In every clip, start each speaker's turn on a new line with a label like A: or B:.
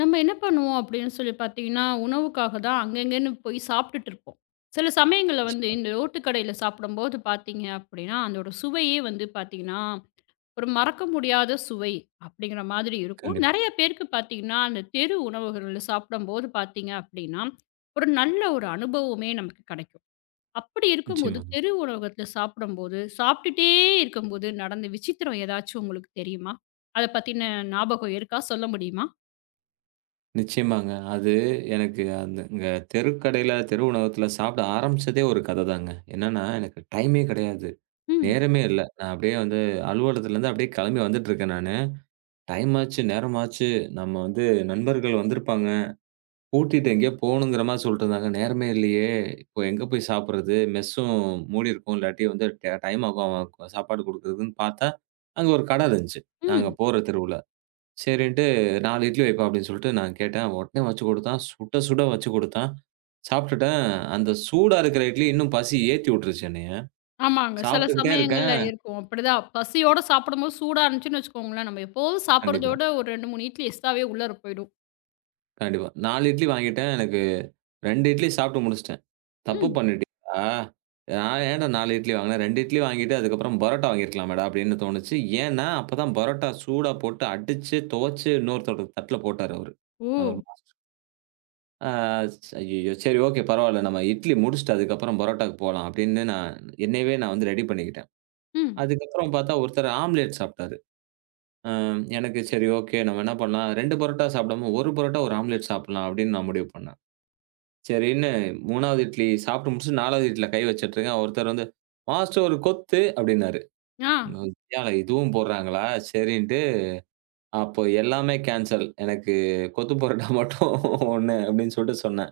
A: நம்ம என்ன பண்ணுவோம். அப்படின்னு சொல்லி பாத்தீங்கன்னா உணவுக்காகத் தான் அங்கங்கன்னு போய்ச் சாப்பிட்டுட்டு இருப்போம். சில சமயங்கள்ல வந்து இந்த ரோட்டு கடையில சாப்பிடும்போது பாத்தீங்கன்னா, அந்தோட சுவையை வந்து பாத்தீங்கன்னா ஒரு மறக்க முடியாத சுவை அப்படிங்கிற மாதிரி இருக்கும்.
B: கண்டிப்பா.
A: நறைய பேருக்குப் பாத்தீங்கன்னா அந்தத் தெரு உணவகங்களில சாப்பிடும்போது பாத்தீங்க அப்டின்னா ஒரு நல்ல ஒரு அனுபவமே நமக்குக் கிடைக்கும். அப்படி இருக்கும்போது
B: நிச்சயமா.
A: தெரு உணவகத்தில் சாப்பிடும்போது சாப்பிட்டுட்டே இருக்கும்போது நடந்த விசித்திரம் எதாச்சு உங்களுக்குத் தெரியுமா? அதைப் பத்தின்ன ஞாபகம் இருக்கா? சொல்ல முடியுமா?
B: நிச்சயமாங்க. அது எனக்கு அந்த தெருக்கடையில தெரு உணவகத்துல சாப்பிட ஆரம்பிச்சதே ஒரு கதைதாங்க. என்னன்னா எனக்கு டைம்மே கெடையாது.
A: ம்.
B: நேரமே இல்ல. நான் அப்படியே வந்து அலுவலகத்துல இருந்து அப்படியே கிளம்பி வந்துட்டு இருக்கேன் நானு. டைம் ஆச்சு. நேரம் ஆச்சு. நம்ம நண்பர்கள் வந்து இருப்பாங்க. கூட்டிட்டு எங்கயோ போகணும்ங்கற மாரி எதோ சொல்லிட்டு இருந்தாங்க. நேரமே இல்லையே. இப்போ எங்க போய் சாப்பிடுறது? மெஸ்ஸும் மூடி இருக்கும். இல்லாட்டி வந்து ட டைம் ஆகும் சாப்பாடு குடுக்கிறதுன்னு பார்த்தா அங்க ஒரு கடை இருந்துச்சு. நாங்க
A: ம்.
B: போற தெருவுல. சரின்னுட்டு 4 இட்லி வைப்பா அப்படின்னு நான் கேட்டேன். உடனே வச்சு குடுத்தான். சுட சுட வச்சு குடுத்தான். சாப்பிட்டுட்டேன். அந்தச் சூடா இருக்குற இட்லி இன்னும் பசிய ஏத்தி உட்டுருச்சு என்னைய.
A: ஆமாங்க. சில
B: சாப்பிட்டுட்டே
A: சமயங்கள்ல
B: இருக்கேன்.
A: இருக்கும் அப்படி தான். பசியோட சாப்பிடும்போது சூடா இருந்துச்சுன்னு வச்சுக்கோங்களேன். நம்ம எப்போதும் சாப்பிடுறதை
B: கண்டிப்பா.
A: விட ஒரு 2, 3 இட்லி எக்ஸ்ட்ராவே உள்ளாற போயிடும்.
B: கண்டிப்பா. 4 இட்லி வாங்கிட்டேன். எனக்கு 2 இட்லி சாப்பிட்டு முடிச்சிட்டேன். தப்பு
A: ம்.
B: பண்ணிட்டேனா? நான் என்ன 4 இட்லி வாங்குனேன். 2 இட்லி வாங்கிட்டு அதுக்கப்புறம் பரோட்டா வாங்கி இருக்கலாமேடா அப்படின்னு தோணுச்சு. ஏன்னா அப்பதான் பரோட்டா சூடா போட்டு அடிச்சு துவச்சு இன்னொரு தட்டுல போட்டாரு அவரு. அவரு
A: ஓ.
B: மாஸ்டர் ஆ ச் அய்யய்யோ! சரி ஓகே, பரவால்ல, நம்ம இட்லி முடிச்சிட்டு அதுக்கப்புறம் பரோட்டாக்கு போலாம் அப்பிடின்னு நான் என்னயவே நான் வந்து ரெடி பண்ணிக்கிட்டேன்.
A: ம்.
B: அதுக்கப்புறம் பார்த்தா ஒருத்தர் ஆம்லேட் சாப்பிட்டாரு. ஆ, எனக்கு சரி, ஓகே. நம்ம என்ன பண்ணலாம். 2 பரோட்டா சாப்பிடாம ஒரு பரோட்டா ஒரு ஆம்லேட் சாப்பிட்லாம் அப்பிடின்னு நான் முடிவு பண்ணேன். சரின்னு 3வது இட்லி சாப்பிட்டு முடிச்சுட்டு, 4 வது இட்டில கை வச்சிட்டு இருக்கேன். ஒருத்தர் வந்து மாஸ்டர் ஒரு கொத்து அப்பிடின்னாரு.
A: ஆ.
B: ஒய்யால! இதுவும் போடுறாங்களா! சரின்ட்டு அப்ப எல்லாமே கேன்சல் எனக்குக் கொத்து பரோட்டா மட்டும் 1 அப்பிடின்னு சொல்ட்டு சொன்னேன்.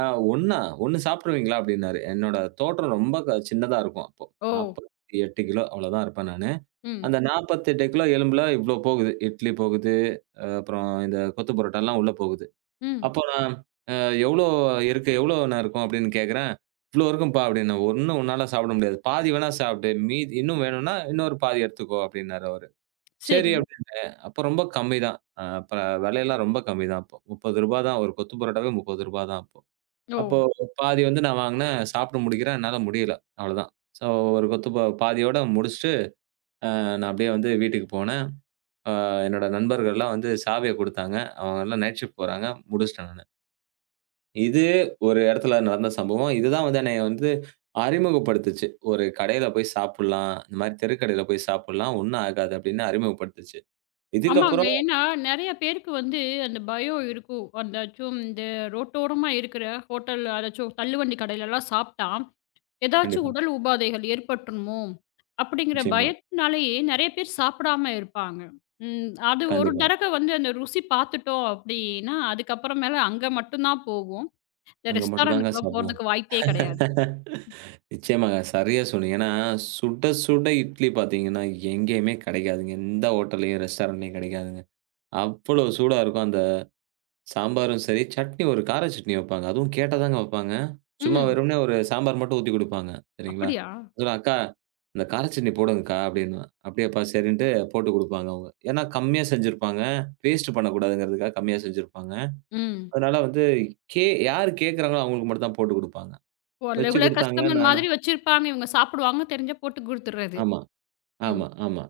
B: அ ஒன்னா! 1 சாப்பிடுவீங்களா? அப்பிடின்னாரு. என்னோட தோற்றம் ரொம்ப க சின்னதா இருக்கும். அப்போ
A: ஓ!
B: 48 கிலோ அவ்வளவுதான் இருப்பேன் நானு.
A: ம்.
B: அந்த 48 கிலோ எலும்புல இவ்ளோ போகுது. இட்லி போகுது. அ அப்புறம் இந்தக் கொத்து பரோட்டா எல்லாம் உள்ள போகுது.
A: ம்.
B: அப்போ நான் அ எவ்ளோ இருக்கு? எவ்ளோ அண்ணா இருக்கும்? அப்பிடின்னு கேக்குறேன், இவ்ளோ இருக்கும்ப்பா! அப்பிடின்ன 1 உன்னால சாப்பிட முடியாது. பாதி வேணா சாப்பிடு. மீதி இன்னும் வேணுன்னா, இன்னொரு பாதி எடுத்துக்கோ! அப்பிடின்னாரு அவரு. சரி
A: சரி.
B: அப்பிடின்னேன், அப்ப ரொம்ப கம்மிதான். ஆ அப்ப விலை எல்லாம் ரொம்ப கம்மிதான் அப்போ. ரூ.30 தான். ஒரு கொத்து பரோட்டாவே ரூ.30 தான் அப்போ
A: ஓ!
B: பாதி வந்து நான் வாங்குனேன். சாப்பிட்டு முடிக்கிறேன். என்னால முடியல. அவ்வளவுதான். ஸோ ஒரு கொத்து பாதியோட முடிச்சிட்டு அ நான் அப்பிடியே வந்து வீட்டுக்கு போனேன். ஆ, என்னோட நண்பர்கள் எல்லாம் வந்து சாவிய கொடுத்தாங்க. அவுங்க எல்லாம் நைட் ஷிப்ட் போறாங்க. முடிச்சிட்டேன் நானு. இதுவே ஒரு இடத்துல நடந்த சம்பவம். இது தான் வந்து என்னைய வந்து அறிமுகப்படுத்துச்சு. ஒரு கடையில போய்ச் சாப்பிடலாம். இந்த மாதிரி தெருக்கடையில போய்ச் சாப்பிடலாம். ஒண்ணும் ஆகாது அப்படின்னு அறிமுகப்படுத்தச்சு.
A: ஆமாங்க.
B: இதுக்கப்புறம்.
A: ஏன்னா நிறைய பேருக்கு வந்து அந்தப் பயம் இருக்கும். அதாச்சும் இந்த ரோட்டோரமா இருக்கிற ஹோட்டல்ல, அதாச்சும் தள்ளுவண்டி கடைல எல்லாம் சாப்பிட்டா எதாச்சு
B: கண்டிப்பா.
A: உடல் உபாதைகள் ஏற்பட்டுருமோ அப்படிங்கிற
B: நிச்சயமா.
A: பயத்தினாலேயே நிறைய பேர் சாப்பிடாம இருப்பாங்க. அது ஒரு
B: கண்டிப்பா.
A: தடவை வந்து அந்த ருசி பாத்துட்டோம் அப்படின்னா அதுக்கப்புறம் அங்க மட்டும் தான் போவோம். இந்த
B: அங்க மட்டுதாங்க
A: ரெஸ்டாரென்ட்
B: சாப்பிடுவோம்.
A: போறதுக்கு வாய்ப்பே கிடையாது.
B: நிச்சயமாங்க. சரியா சொன்னீங்க. ஏன்னா சுட சுட இட்லி பாத்தீங்கன்னா எங்கேயுமே கெடக்காது. எந்த ஹோட்டல்லயும் ரெஸ்டாரென்ட்லயும் கெடக்காதுங்க. அவ்வளவு சூடா இருக்கும் அந்தச் சாம்பாரும் சரி, சட்னி ஒரு கார சட்னி வைப்பாங்க. அதுவும் கேட்டாதாங்க வைப்பாங்க. சும்மா
A: ம்.
B: வெறுமனே ஒரு சாம்பார் மட்டும் ஊத்தி கொடுப்பாங்க. சரிங்களா?
A: அப்படியா?
B: அக்கா இந்தக் கார சட்னி போடுங்கக்கா அப்படின்னா, அப்படியாப்பா சரின்னுட்டு போட்டுக் கொடுப்பாங்க அவங்க. ஏன்னா கம்மியா செஞ்சிருப்பாங்க. வேஸ்ட்டு பண்ணக்கூடாதுங்கறதுக்காகக் கம்மியா செஞ்சிருப்பாங்க.
A: ம்.
B: அதனால வந்து யார் கேக்குறாங்கலோ அவங்களுக்கு மட்டும்தான் போட்டுக் கொடுப்பாங்க.
A: ஒரு
B: வச்சு
A: ரெகுலர்
B: கொடுத்தாங்க.
A: கஸ்டமர்
B: நானும்.
A: மாதிரி வச்சிருப்பாங்க. இவங்க சாப்பிடுவாங்கன்னு தெரிஞ்சு போட்டுக்குடுத்துடுறது.
B: ஆமா ஆமா ஆமா.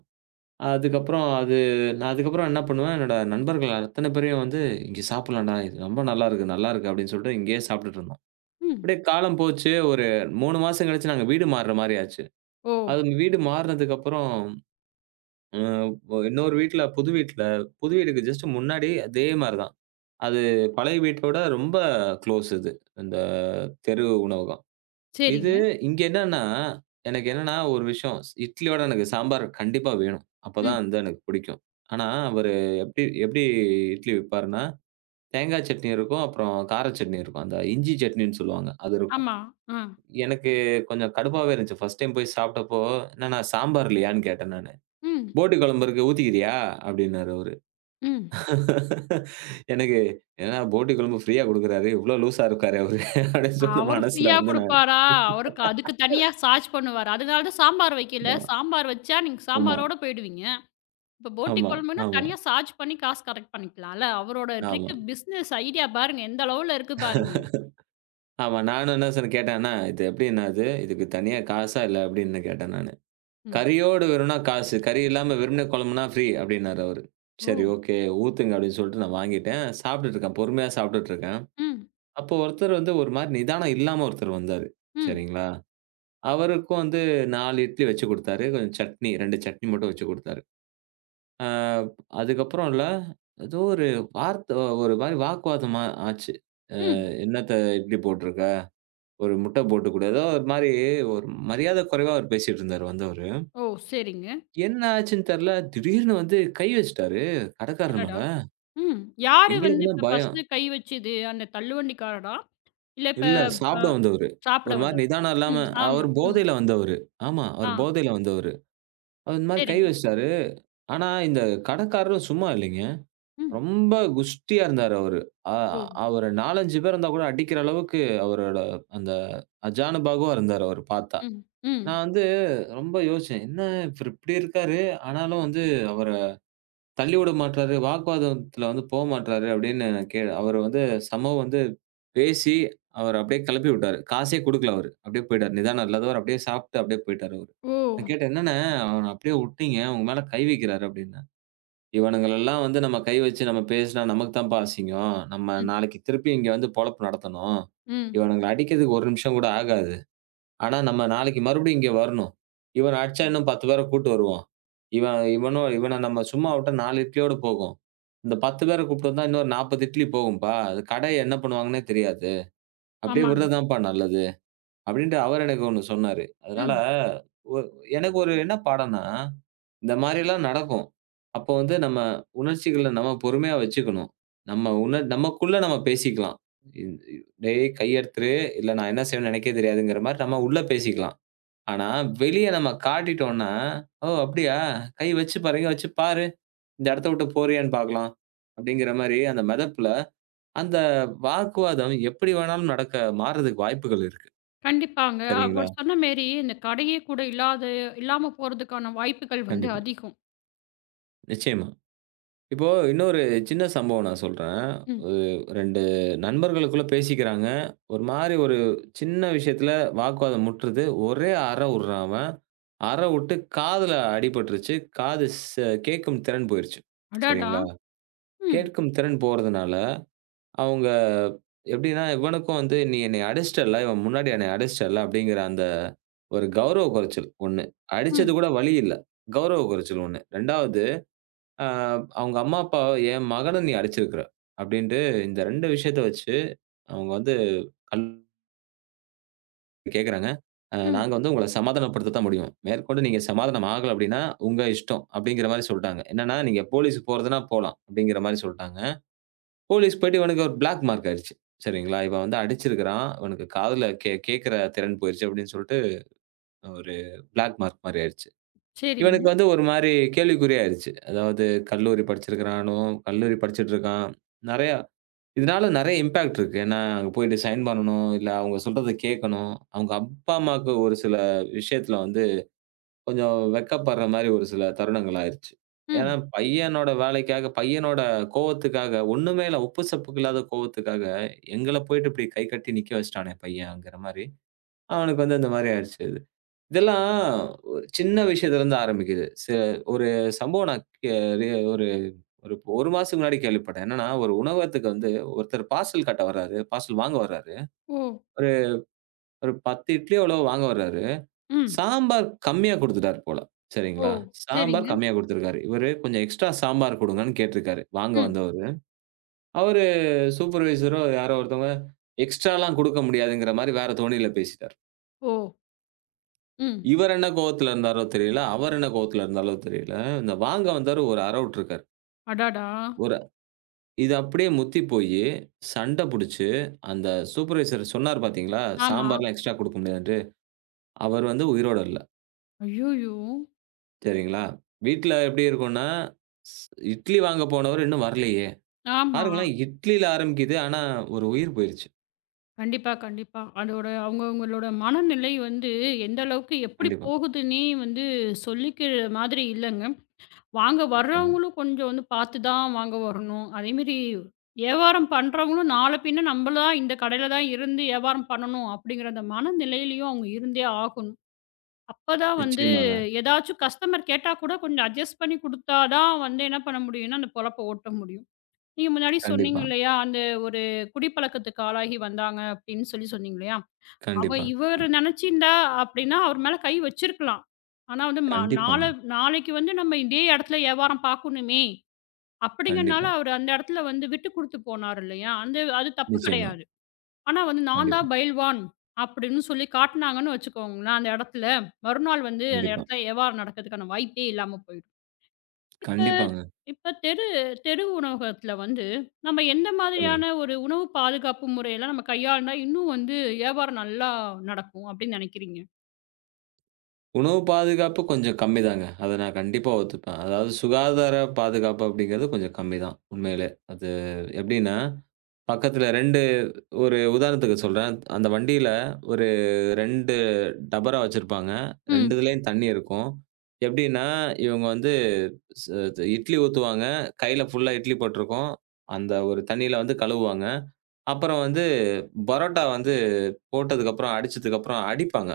B: அதுக்கப்புறம் அது நான் அதுக்கப்புறம் என்ன பண்ணுவேன்? என்னோட நண்பர்கள் அத்தனை பேரையும் வந்து இங்க சாப்பிடலாம்டா. ரொம்ப நல்லா இருக்கு. நல்லா இருக்கு அப்படின்னு சொல்லிட்டு இங்கேயே சாப்பிட்டுட்டு இருந்தோம்.
A: ம்.
B: அப்படியே காலம் போச்சு ஒரு 3 மாசம் கழிச்சு நாங்க வீடு மாறின மாதிரி ஆச்சு.
A: ஓ!
B: அது வீடு மாறினதுக்கு அப்புறம் இன்னொரு வீட்ல புது வீட்ல, புது வீடுக்கு ஜ்ஸ்ட்டு முன்னாடி அதே மாதிரிதான். அது பழைய வீட்டோட ரொம்ப க்ளோஸ் இது. அந்தத் தெரு உணவகம். இது
A: சரிங்க.
B: இங்க என்னன்னா, எனக்கு என்னன்னா ஒரு விஷயம். இட்லியோட எனக்குச் சாம்பார் கண்டிப்பா வேணும். அப்பதான்
A: ம்.
B: அது எனக்குப் பிடிக்கும். ஆனா அவரு எப்படி எப்படி இட்லி விற்பார்னா, தேங்காய் சட்னி இருக்கும். அப்புறம் கார சட்னி இருக்கும். அந்த இஞ்சி சட்னி சொல்லுவாங்க. அது இருக்கும்.
A: ஆமா. அ.
B: எனக்குக் கொஞ்சம் கடுப்பாவே இருந்துச்சு. ஃபர்ஸ்ட் டைம் போய்ச் சாப்பிட்டப்போ என்னன்னா, சாம்பார் இல்லையான்னு கேட்டேன் நானு.
A: ம்.
B: "போட்டி குழம்பு இருக்கு ஊத்திக்கிறயா" அப்படின்னாரு அவரு.
A: ம்.
B: எனக்கு என்ன போட்டி குழம்பு ஃப்ரீயா குடுக்குறாரு. இவ்ளோ லூஸா இருக்காரே அவர் அப்படின்னு சொன்ன
A: அவரு
B: மனசுல
A: ஃப்ரீயா
B: வந்து நானு.
A: குடுப்பாரா? அவரு அதுக்கு தனியா சார்ஜ் பண்ணுவாரு. அதுனாலதான் சாம்பார் வைக்கலை. சாம்பார் வச்சா நீங்கச்
B: ஆமா.
A: சாம்பரோட போயிடுவீங்க. இப்ப போட்டி
B: ஆமா
A: கொழம்புனா
B: ஆமா.
A: தனியா சார்ஜ் பண்ணி காசு கலெக்ட் பண்ணிக்கலாம்ல. அவரோட
B: ஆமா.
A: ட்ரிக் பிசினஸ் ஐடியா பாருங்க. எந்த அளவுல இருக்கு பாருங்க.
B: ஆமா. நானும் என்ன சொன்னேன், கேட்டேன்னா இது எப்படிண்ணா இது? இதுக்கு தனியா காசா இல்லையா? அப்படின்னு கேட்டேன் நானு.
A: ம்.
B: "கறியோடு வேணும்னா காசு. கறி இல்லாம வெறுமனே குழம்புன்னா ஃப்ரீ" அப்படின்னாரு அவரு. சரி
A: ஓ!
B: ஓகே ஊத்துங்க அப்படின்னு சொல்லிட்டு நான் வாங்கிட்டேன். சாப்பிட்டுட்டு இருக்கேன். பொறுமையா சாப்பிட்டுட்டு இருக்கேன்.
A: ம்.
B: அப்ப ஒருத்தர் வந்து ஒரு மாதிரி நிதானம் இல்லாம ஒருத்தர் வந்தாரு.
A: ம்.
B: சரிங்களா? அவருக்கு வந்து 4 இட்லி வச்சு கொடுத்தாரு. கொஞ்சம் சட்னி. 2 சட்னி மட்டும் வச்சு கொடுத்தாரு. அதுக்கப்புறம் இல்ல. ஏதோ ஒரு வார்த்த ஒரு மாதிரி வாக்குவாதமா ஆச்சு.
A: ம்.
B: என்னத்த இட்லி போட்டுருக்க? ஒரு முட்டை போட்டு. ஏதோ ஒரு மாதிரி ஒரு மரியாதை குறைவா அவர் பேசிட்டு இருந்தார் அந்தோரு.
A: ஓ! சரிங்க.
B: என்ன ஆச்சுன்னு தெரியல. திடீர்னு வந்து கை வச்சிட்டாரு கடைக்காரர்
A: அடடா!
B: மேல.
A: ம். யாரு வந்து
B: எங்களுக்குன்னா
A: இப்ப
B: பயம்.
A: ஃபர்ஸ்ட்டு கை வச்சது? அந்தத் தள்ளுவண்டி காரரா? இல்ல இப்ப
B: இல்ல சாப்பிட வந்தவரு.
A: சாப்பிட
B: ஒரு மாதிரி
A: வந்தவரா?
B: நிதானம் இல்லாம
A: ம். ஆமா.
B: அவர்
A: ம்.
B: போதையில வந்தவரு. ஆமா அவரு
A: ஆ.
B: போதையில வந்தவரு. அவர் இந்த மாதிரி கை
A: சரிங்க.
B: வச்சிட்டாரு. ஆனா இந்தக் கடைக்காரர் சும்மா இல்லைங்க.
A: ம்.
B: ரொம்ப குஷ்டியா இருந்தார் அவரு.
A: ஓ!
B: அவரு 4, 5 பேர் வந்தா கூட அடிக்கிற அளவுக்கு அவரோட அந்த ஆஜானுபாகுவா இருந்தார் அவர் பார்த்தா.
A: ம். ம்.
B: நான் வந்து ரொம்ப யோசிச்சேன். என்ன இப்ப இப்படி இருக்காரு. ஆனாலும் வந்து அவரைத் தள்ளிவிட மாட்றாரு. வாக்குவாதத்துல வந்து போகமாட்றாரு அப்படின்னு நான் கேட்டேன். அவரு வந்து சமோ வந்து பேசி அவர அப்படியே கிளப்பி விட்டாரு. காசே கொடுக்கல அவரு. அப்படியே போயிட்டாரு. நிதானம் இல்லாதவர். அப்படியே சாப்பிட்டு அப்படியே போயிட்டாரு அவரு. நான்
A: ஓ!
B: கேட்டேன், "என்னன்னா, அவன அப்படியே உட்டிங்க. உங்க மேல கை வைக்கிறாரு" அப்படின்னா, "இவனுங்களை எல்லாம் வந்து நம்ம கை வச்சு நாம பேசினா நமக்குத் தான்ப்பா அசிங்கம். நம்ம
A: ம்.
B: நாளைக்கு திருப்பி இங்க வந்து பொழப்பு நடத்தணும்.
A: ம்.
B: இவனுங்க அடிக்கிறதுக்கு ஒரு நிமிஷம் கூட ஆகாது. ஆனா, நம்ம நாளைக்கு மறுபடியும் இங்க வரணும். இவன அடிச்சா இன்னும் 10 பேரை கூட்டி வருவான் இவன். இவன இவன நம்ம சும்மா விட்டா நாலு இட்லியோட போகும். இந்த பத்து பேரை கூப்பிட்டு வந்தா இன்னொரு நாற்பது இட்லி போகும்ப்பா. கடை என்ன பண்ணுவாங்கன்னே தெரியாது. அப்படியே
A: ஆமாங்க.
B: விடுறதான்ப்பா நல்லது" அப்படின்னு அவரு எனக்கு ஒண்ணு சொன்னாரு. அதனால
A: ம்.
B: எனக்கு ஒரு என்ன பாடம்னா, இந்த மாதிரி எல்லாம் நடக்கும். அப்ப வந்து நம்ம உணர்ச்சிகளை நாம பொறுமையா வச்சுக்கணும். நம்ம உன நமக்குள்ள நாம பேசிக்கலாம். "டேய், கைய எடுத்துரு, இல்லனா நான் என்ன செய்வேனோ எனக்கே தெரியாது"ங்குற மாதிரி நாம உள்ளே பேசிக்கலாம். ஆனா, வெளிய நாம காட்டிட்டோன்னா, "ஓ, அப்படியா, கை வச்சு, பாரு வச்சு பாரு. இந்த இடத்தை விட்டுப் போறியான்னு பாக்கலாம்" அப்படிங்கிற மாதிரி அந்த மெதப்புல அந்த வாக்குவாதம் எப்படி வேணாலும் நடக்க, மாறுறதுக்கு வாய்ப்புகள் இருக்கு.
A: கண்டிப்பாங்க.
B: சரிங்களா?
A: அவர் சொன்ன மாரி இந்தக் கடையே கூட இல்லாத இல்லாம போறதுக்கான வாய்ப்புகள் வந்து
B: கண்டிப்பா.
A: அதிகம்.
B: நிச்சயமா. இப்போ இன்னொரு சின்ன சம்பவம் நான் சொல்றேன்.
A: ம்.
B: ஒரு 2 நண்பர்களுக்குள்ள பேசிக்கிறாங்க. ஒரு மாரி ஒரு சின்ன விஷயத்துல வாக்குவாதம் முட்டுறது. ஒரே அற உடுறான் அவன். அற உட்டு காதுல அடி பட்டுருச்சு. காது செ கேட்கும் திறன் போயிருச்சு.
A: அடடா!
B: சரிங்களா?
A: ம்.
B: கேட்கும் திறன் போறதுனால அவங்க எப்படின்னா, இவனுக்கும் வந்து நீ என்னைய அடிச்சிட்டல்ல, இவன் முன்னாடி என்னை அடிச்சிட்டல்ல அப்படிங்கிற அந்த ஒரு கௌரவ குறைச்சல் ஒண்ணு. அடிச்சது
A: ம்.
B: கூட வலி இல்ல. கௌரவ குறைச்சல் ஒண்ணு. 2வது ஆ அவங்க அம்மா, அப்பா, "என் மகனை நீ அடிச்சிருக்கிற" அப்படின்டு இந்த 2 விஷயத்த வச்சு அவங்க வந்து கல் கேக்குறாங்க. அ
A: ம்.
B: நாங்க வந்து உங்கள சமாதானப்படுத்தத்தான் முடியும். மேற்கொண்டு நீங்க சமாதானமாகல அப்படின்னா உங்க இஷ்டம் அப்படிங்கிற மாரி சொல்ட்டாங்க. என்னன்னா, "நீங்க போலீஸ்க்கு போறதுன்னா போலாம்" அப்படிங்கிற மாரி சொல்ட்டாங்க. போலீஸ்க்கு போயிட்டு இவனுக்கு ஒரு பிளாக் மார்க் ஆயிடுச்சு. சரிங்களா? இவன் வந்து அடிச்சிருக்கிறான். இவனுக்குக் காதுல கேக் கேக்குற திறன் போயிருச்சு அப்படின்னு சொல்லிட்டு ஒரு பிளாக் மார்க் மாரி ஆயிருச்சு.
A: சரிங்க.
B: இவனுக்கு வந்து ஒரு மாரி கேள்விக்குறியா ஆயிருச்சு. அதாவது கல்லூரி படிச்சிருக்கிறானும், கல்லூரி படிச்சிட்டு இருக்கான். நிறைய, இதனால நிறைய இம்பெக்ட் இருக்கு. ஏன்னா, அங்க போயிட்டு ரிசைன் பண்ணனும் இல்ல அவங்க சொல்றதை கேக்கணும். அவங்க அப்பா, அம்மாக்கு ஒரு சில விஷயத்துல வந்து கொஞ்சம் வெட்கப்படுற மாரி ஒரு சில தருணங்கள் ஆயிடுச்சு. ஏன்னா,
A: ம்.
B: பையனோட வேலைக்காக பையனோட கோபத்துக்காக, ஒண்ணுமே இல்ல, உப்பு சப்புக்கு இல்லாத கோவத்துக்காக எங்கள போயிட்டு இப்படி கை கட்டி நிக்க வச்சிட்டானே பையன்ங்கிற மாரி அவனுக்கு வந்து இந்த மாரி ஆயிடுச்சு. இதெல்லாம் ஒரு சின்ன விஷயத்துல இருந்து ஆரம்பிக்குது. செ ஒரு சம்பவம் நான் கே ஒரு ஒரு ஒரு மாசத்துக்கு முன்னாடி கேள்விப்பட்டேன். என்னன்னா, ஒரு உணவத்துக்கு வந்து ஒருத்தர் பார்சல் கட்ட வராரு. பார்சல் வாங்க வராரு.
A: ஓ.
B: ஒரு ஒரு 10 இட்லி அளவு வாங்க வராரு.
A: ம்.
B: சாம்பார் கம்மியா குடுத்துட்டாரு போல.
A: ஓ.
B: சரிங்களா? சாம்பார்
A: சரிங்க.
B: கம்மியா குடுத்துருக்காரு. இவரு கொஞ்சம் எக்ஸ்ட்ரா சாம்பார் கொடுங்கன்னு கேட்டுருக்காரு, வாங்க
A: ம்.
B: வந்தவரு. அவரு சூப்பர்வைசரோ யாரோ ஒருத்தங்க எக்ஸ்ட்ரா எல்லாம் கொடுக்க முடியாதுங்கிற மாரி வேற தொனில பேசிட்டார்.
A: ஓ! ம்.
B: இவரு என்ன கோவத்துல இருந்தாரோ, தெரியல. அவரு என்ன கோவத்துல இருந்தாரோ? தெரியல. இந்த வாங்க வந்தவரு ஒரு அறை உட்டுருக்காரு.
A: அடடா!
B: ஒரு இது அப்படியே முத்தி போயி, சண்டை புடிச்சு, அந்த சூப்பர்வைசர் சொன்னார் பாத்தீங்களா,
A: ஆமா.
B: சாம்பார்லாம் எக்ஸ்ட்ரா கொடுக்க முடியாதுன்டு, அவர் வந்து உயிரோட இல்ல.
A: ஐயோயோ!
B: சரிங்களா, வீட்ல எப்படி இருக்கும்னா, ஷ் "இட்லி வாங்க போனவரு இன்னும் வரலையே!"
A: ஆமா.
B: பாருங்களேன், இட்லில ஆரம்பிக்குது. ஆனா, ஒரு உயிர் போயிருச்சு.
A: கண்டிப்பா, கண்டிப்பா. அதோட அவங்க, அவங்களோட மனநிலை வந்து எந்த அளவுக்கு எப்படி
B: கண்டிப்பா.
A: போகுதுன்னே வந்து சொல்லிக்கிற மாதிரி இல்லைங்க. வாங்க
B: நிச்சயமா.
A: வர்றவங்களும் கொஞ்சம் வந்து பார்த்துத் தான் வாங்க வரணும். அதே மாரி யாவாரம் பண்றவங்களும் நாளைக்குப் பின்ன நம்பளதான் இந்தக் கடையில தான் இருந்து வியாபாரம் பண்ணனும் அப்படிங்கிற அந்த மன நிலையிலும் அவங்க இருந்தே ஆகணும். அப்பத் தான் வந்து
B: நிச்சயமாங்க.
A: எதாச்சும் கஸ்டமர் கேட்டா கூடக் கொஞ்சம் அட்ஜெஸ்ட் பண்ணி கொடுத்தா தான் வந்து என்ன பண்ண முடியும்ன்னா, அந்தப் பொழப்பை ஓட்ட முடியும். நீங்க முன்னாடி சொன்னீங்க
B: கண்டிப்பா.
A: இல்லையா? அந்த ஒரு குடிப்பழக்கத்துக்கு ஆளாகி வந்தாங்க அப்படின்னு சொல்லி சொன்னீங்க இல்லையா? அவ
B: கண்டிப்பா,
A: இவரு
B: ம்.
A: நினைச்சு இருந்தா அப்படின்னா, அவர் மேல கை வச்சிருக்கலாம். ஆனா வந்து ம
B: கண்டிப்பாங்க.
A: நாளை நாளைக்கு வந்து நம்ம இதே இடத்துல வியாபாரம் பாக்கணும்மே, அப்படிங்கிறதுனால,
B: கண்டிப்பா.
A: அவர் அந்த இடத்துல வந்து விட்டுக் கொடுத்துப் போனாரு இல்லையா? அந்த அது தப்பு
B: நிச்சயமா.
A: கிடையாது. ஆனா வந்து நான்
B: கண்டிப்பா.
A: தான் பயில்வான் அப்படின்னு சொல்லிப் காட்டுனாங்கன்னு வச்சுக்கோங்கனா அந்த இடத்துல, மறுநாள் வந்து அந்த
B: கண்டிப்பா.
A: இடத்துல வியாபாரம் நடக்குறதுக்கான வாய்ப்பே இல்லாம போயிடும். இப்ப
B: கண்டிப்பாங்க.
A: இப்ப தெரு தெரு உணவகத்துல வந்து நம்ம எந்த
B: சொல்லுங்க.
A: மாதிரியான ஒரு உணவு பாதுகாப்பு முறையிலாம் நம்ம கையாண்டா இன்னும் வந்து வியாபாரம் நல்லா நடக்கும் அப்படின்னு நினைக்கிறீங்க?
B: உணவு பாதுகாப்பு கொஞ்சம் கம்மிதாங்க, அத நான் கண்டிப்பா ஒத்துப்பன். அதாவது சுகாதார பாதுகாப்பு அப்டிங்கறது கொஞ்சம் கம்மிதான் உண்மையிலே. அது எப்டின்னா, பக்கத்துல 2 ஒரு உதாரணத்துக்குச் சொல்றேன். அந்த வண்டில ஒரு 2 டபரா வச்சிருப்பாங்க.
A: ம்.
B: 2துலயும் தண்ணி இருக்கும். எப்டின்னா இவங்க வந்து இட்லி ஊத்துவாங்க. கைல ஃபுல்லா இட்லி பட்டுருக்கும். அந்த ஒரு தண்ணியில வந்து கழுவுவாங்க. அப்புறம் வந்து பரோட்டா வந்து போட்டதுக்கு அப்புறம் அடிச்சதுக்கு அப்புறம், அடிப்பாங்க.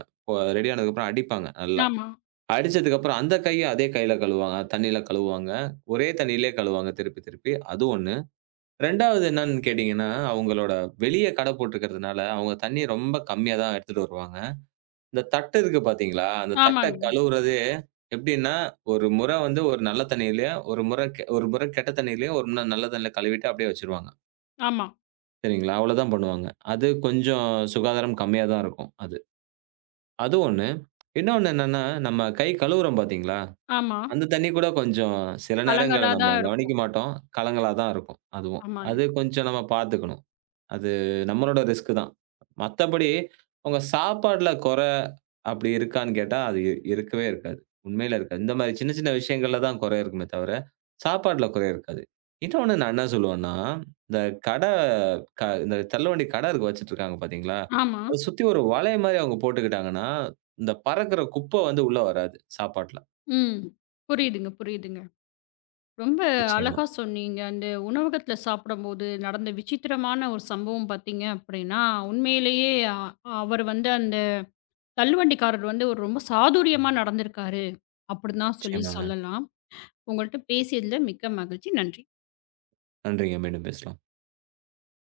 B: ரெடி ஆனதுக்கு அப்புறம் அடிப்பாங்க நல்லா.
A: ஆமா.
B: அடிச்சதுக்கு அப்புறம் அந்த கைய அதே கையில கழுவுவாங்க. தண்ணியில கழுவுவாங்க. ஒரே தண்ணியிலயே கழுவுவாங்க திருப்பித் திருப்பி அது 1. 2வது என்னன்னு கேட்டீங்கன்னா, அவங்களோட வெளிய கடை போட்டுருக்குறதுனால அவங்க தண்ணிய ரொம்ப கம்மியாதான் எடுத்துட்டு வருவாங்க. இந்த தட்டு இருக்கு பாத்தீங்களா, அந்த தட்ட
A: ஆமாங்க.
B: கழுவுறதே எப்டின்னா, ஒரு முற வந்து ஒரு நல்ல தண்ணியிலயும், ஒரு முறை ஒரு முறை கெட்ட தண்ணியிலயும், ஒரு முறை நல்ல தண்ணியில கழுவிட்டு அப்டியே வச்சிருவாங்க.
A: ஆமா.
B: சரிங்களா, அவ்வளவுதான் பண்ணுவாங்க. அது கொஞ்சம் சுகாதாரம் கம்மியாதான் இருக்கும் அது. அது ஒண்ணு. இன்னொன்னு என்னன்னா, நம்ம கை கழுவுறோம் பாத்தீங்களா,
A: ஆமா.
B: அந்தத் தண்ணி கூட கொஞ்சம் சில நேரங்கள்ல
A: கலங்கலா
B: நம்ம
A: தான் இருக்கும்.
B: கவனிக்க மாட்டோம். கலங்கலாதான் இருக்கும் அதுவும்.
A: ஆமாங்க.
B: அது கொஞ்சம் நாம பாத்துக்கணும். அது நம்மளோட ரிஸ்க் தான். மத்தபடி உங்க சாப்பாட்டுல கொற அப்டி இருக்கான்னு கேட்டா அது இருக்கவே இருக்காது. உண்மையிலே இருக்காது. இந்த மாதிரி சின்ன சின்ன விஷயங்கள்ல தான் கொற இருக்குமே தவிர சாப்பாட்டுல கொற இருக்காது. இன்னொன்னு நான் என்ன சொல்லுவேன்னா, இந்த கட க இந்த தள்ளுவண்டி கட இருக்கு வச்சிட்டு இருக்காங்க பாத்தீங்களா,
A: ஆமா.
B: அதச் சுத்தி ஒரு வளையம் மாதிரி அவங்க போட்டுக்கிட்டாங்கன்னா, இந்த பறக்குற குப்ப வந்து உள்ள வராது சாப்பாட்டுல.
A: ம். புரியுதுங்க, புரியுதுங்க. ரொம்ப
B: நிச்சயமா.
A: அழகா சொன்னீங்க. அந்த உணவகத்துல சாப்பிடும்போது நடந்த விசித்திரமான ஒரு சம்பவம் பாத்தீங்க அப்டின்னா உண்மையிலேயே அவர் வந்து அந்தத் தள்ளுவண்டி காரர் வந்து ஒரு ரொம்ப சாதுர்யமா நடந்து இருக்காரு அப்டின்னு தான் சொல்லிச்
B: நிச்சயமாங்க.
A: சொல்லலாம். உங்ககிட்ட பேசியதுல மிக்க மகிழ்ச்சி. நன்றி.
B: நன்றிங்க, மீண்டும் பேசலாம்.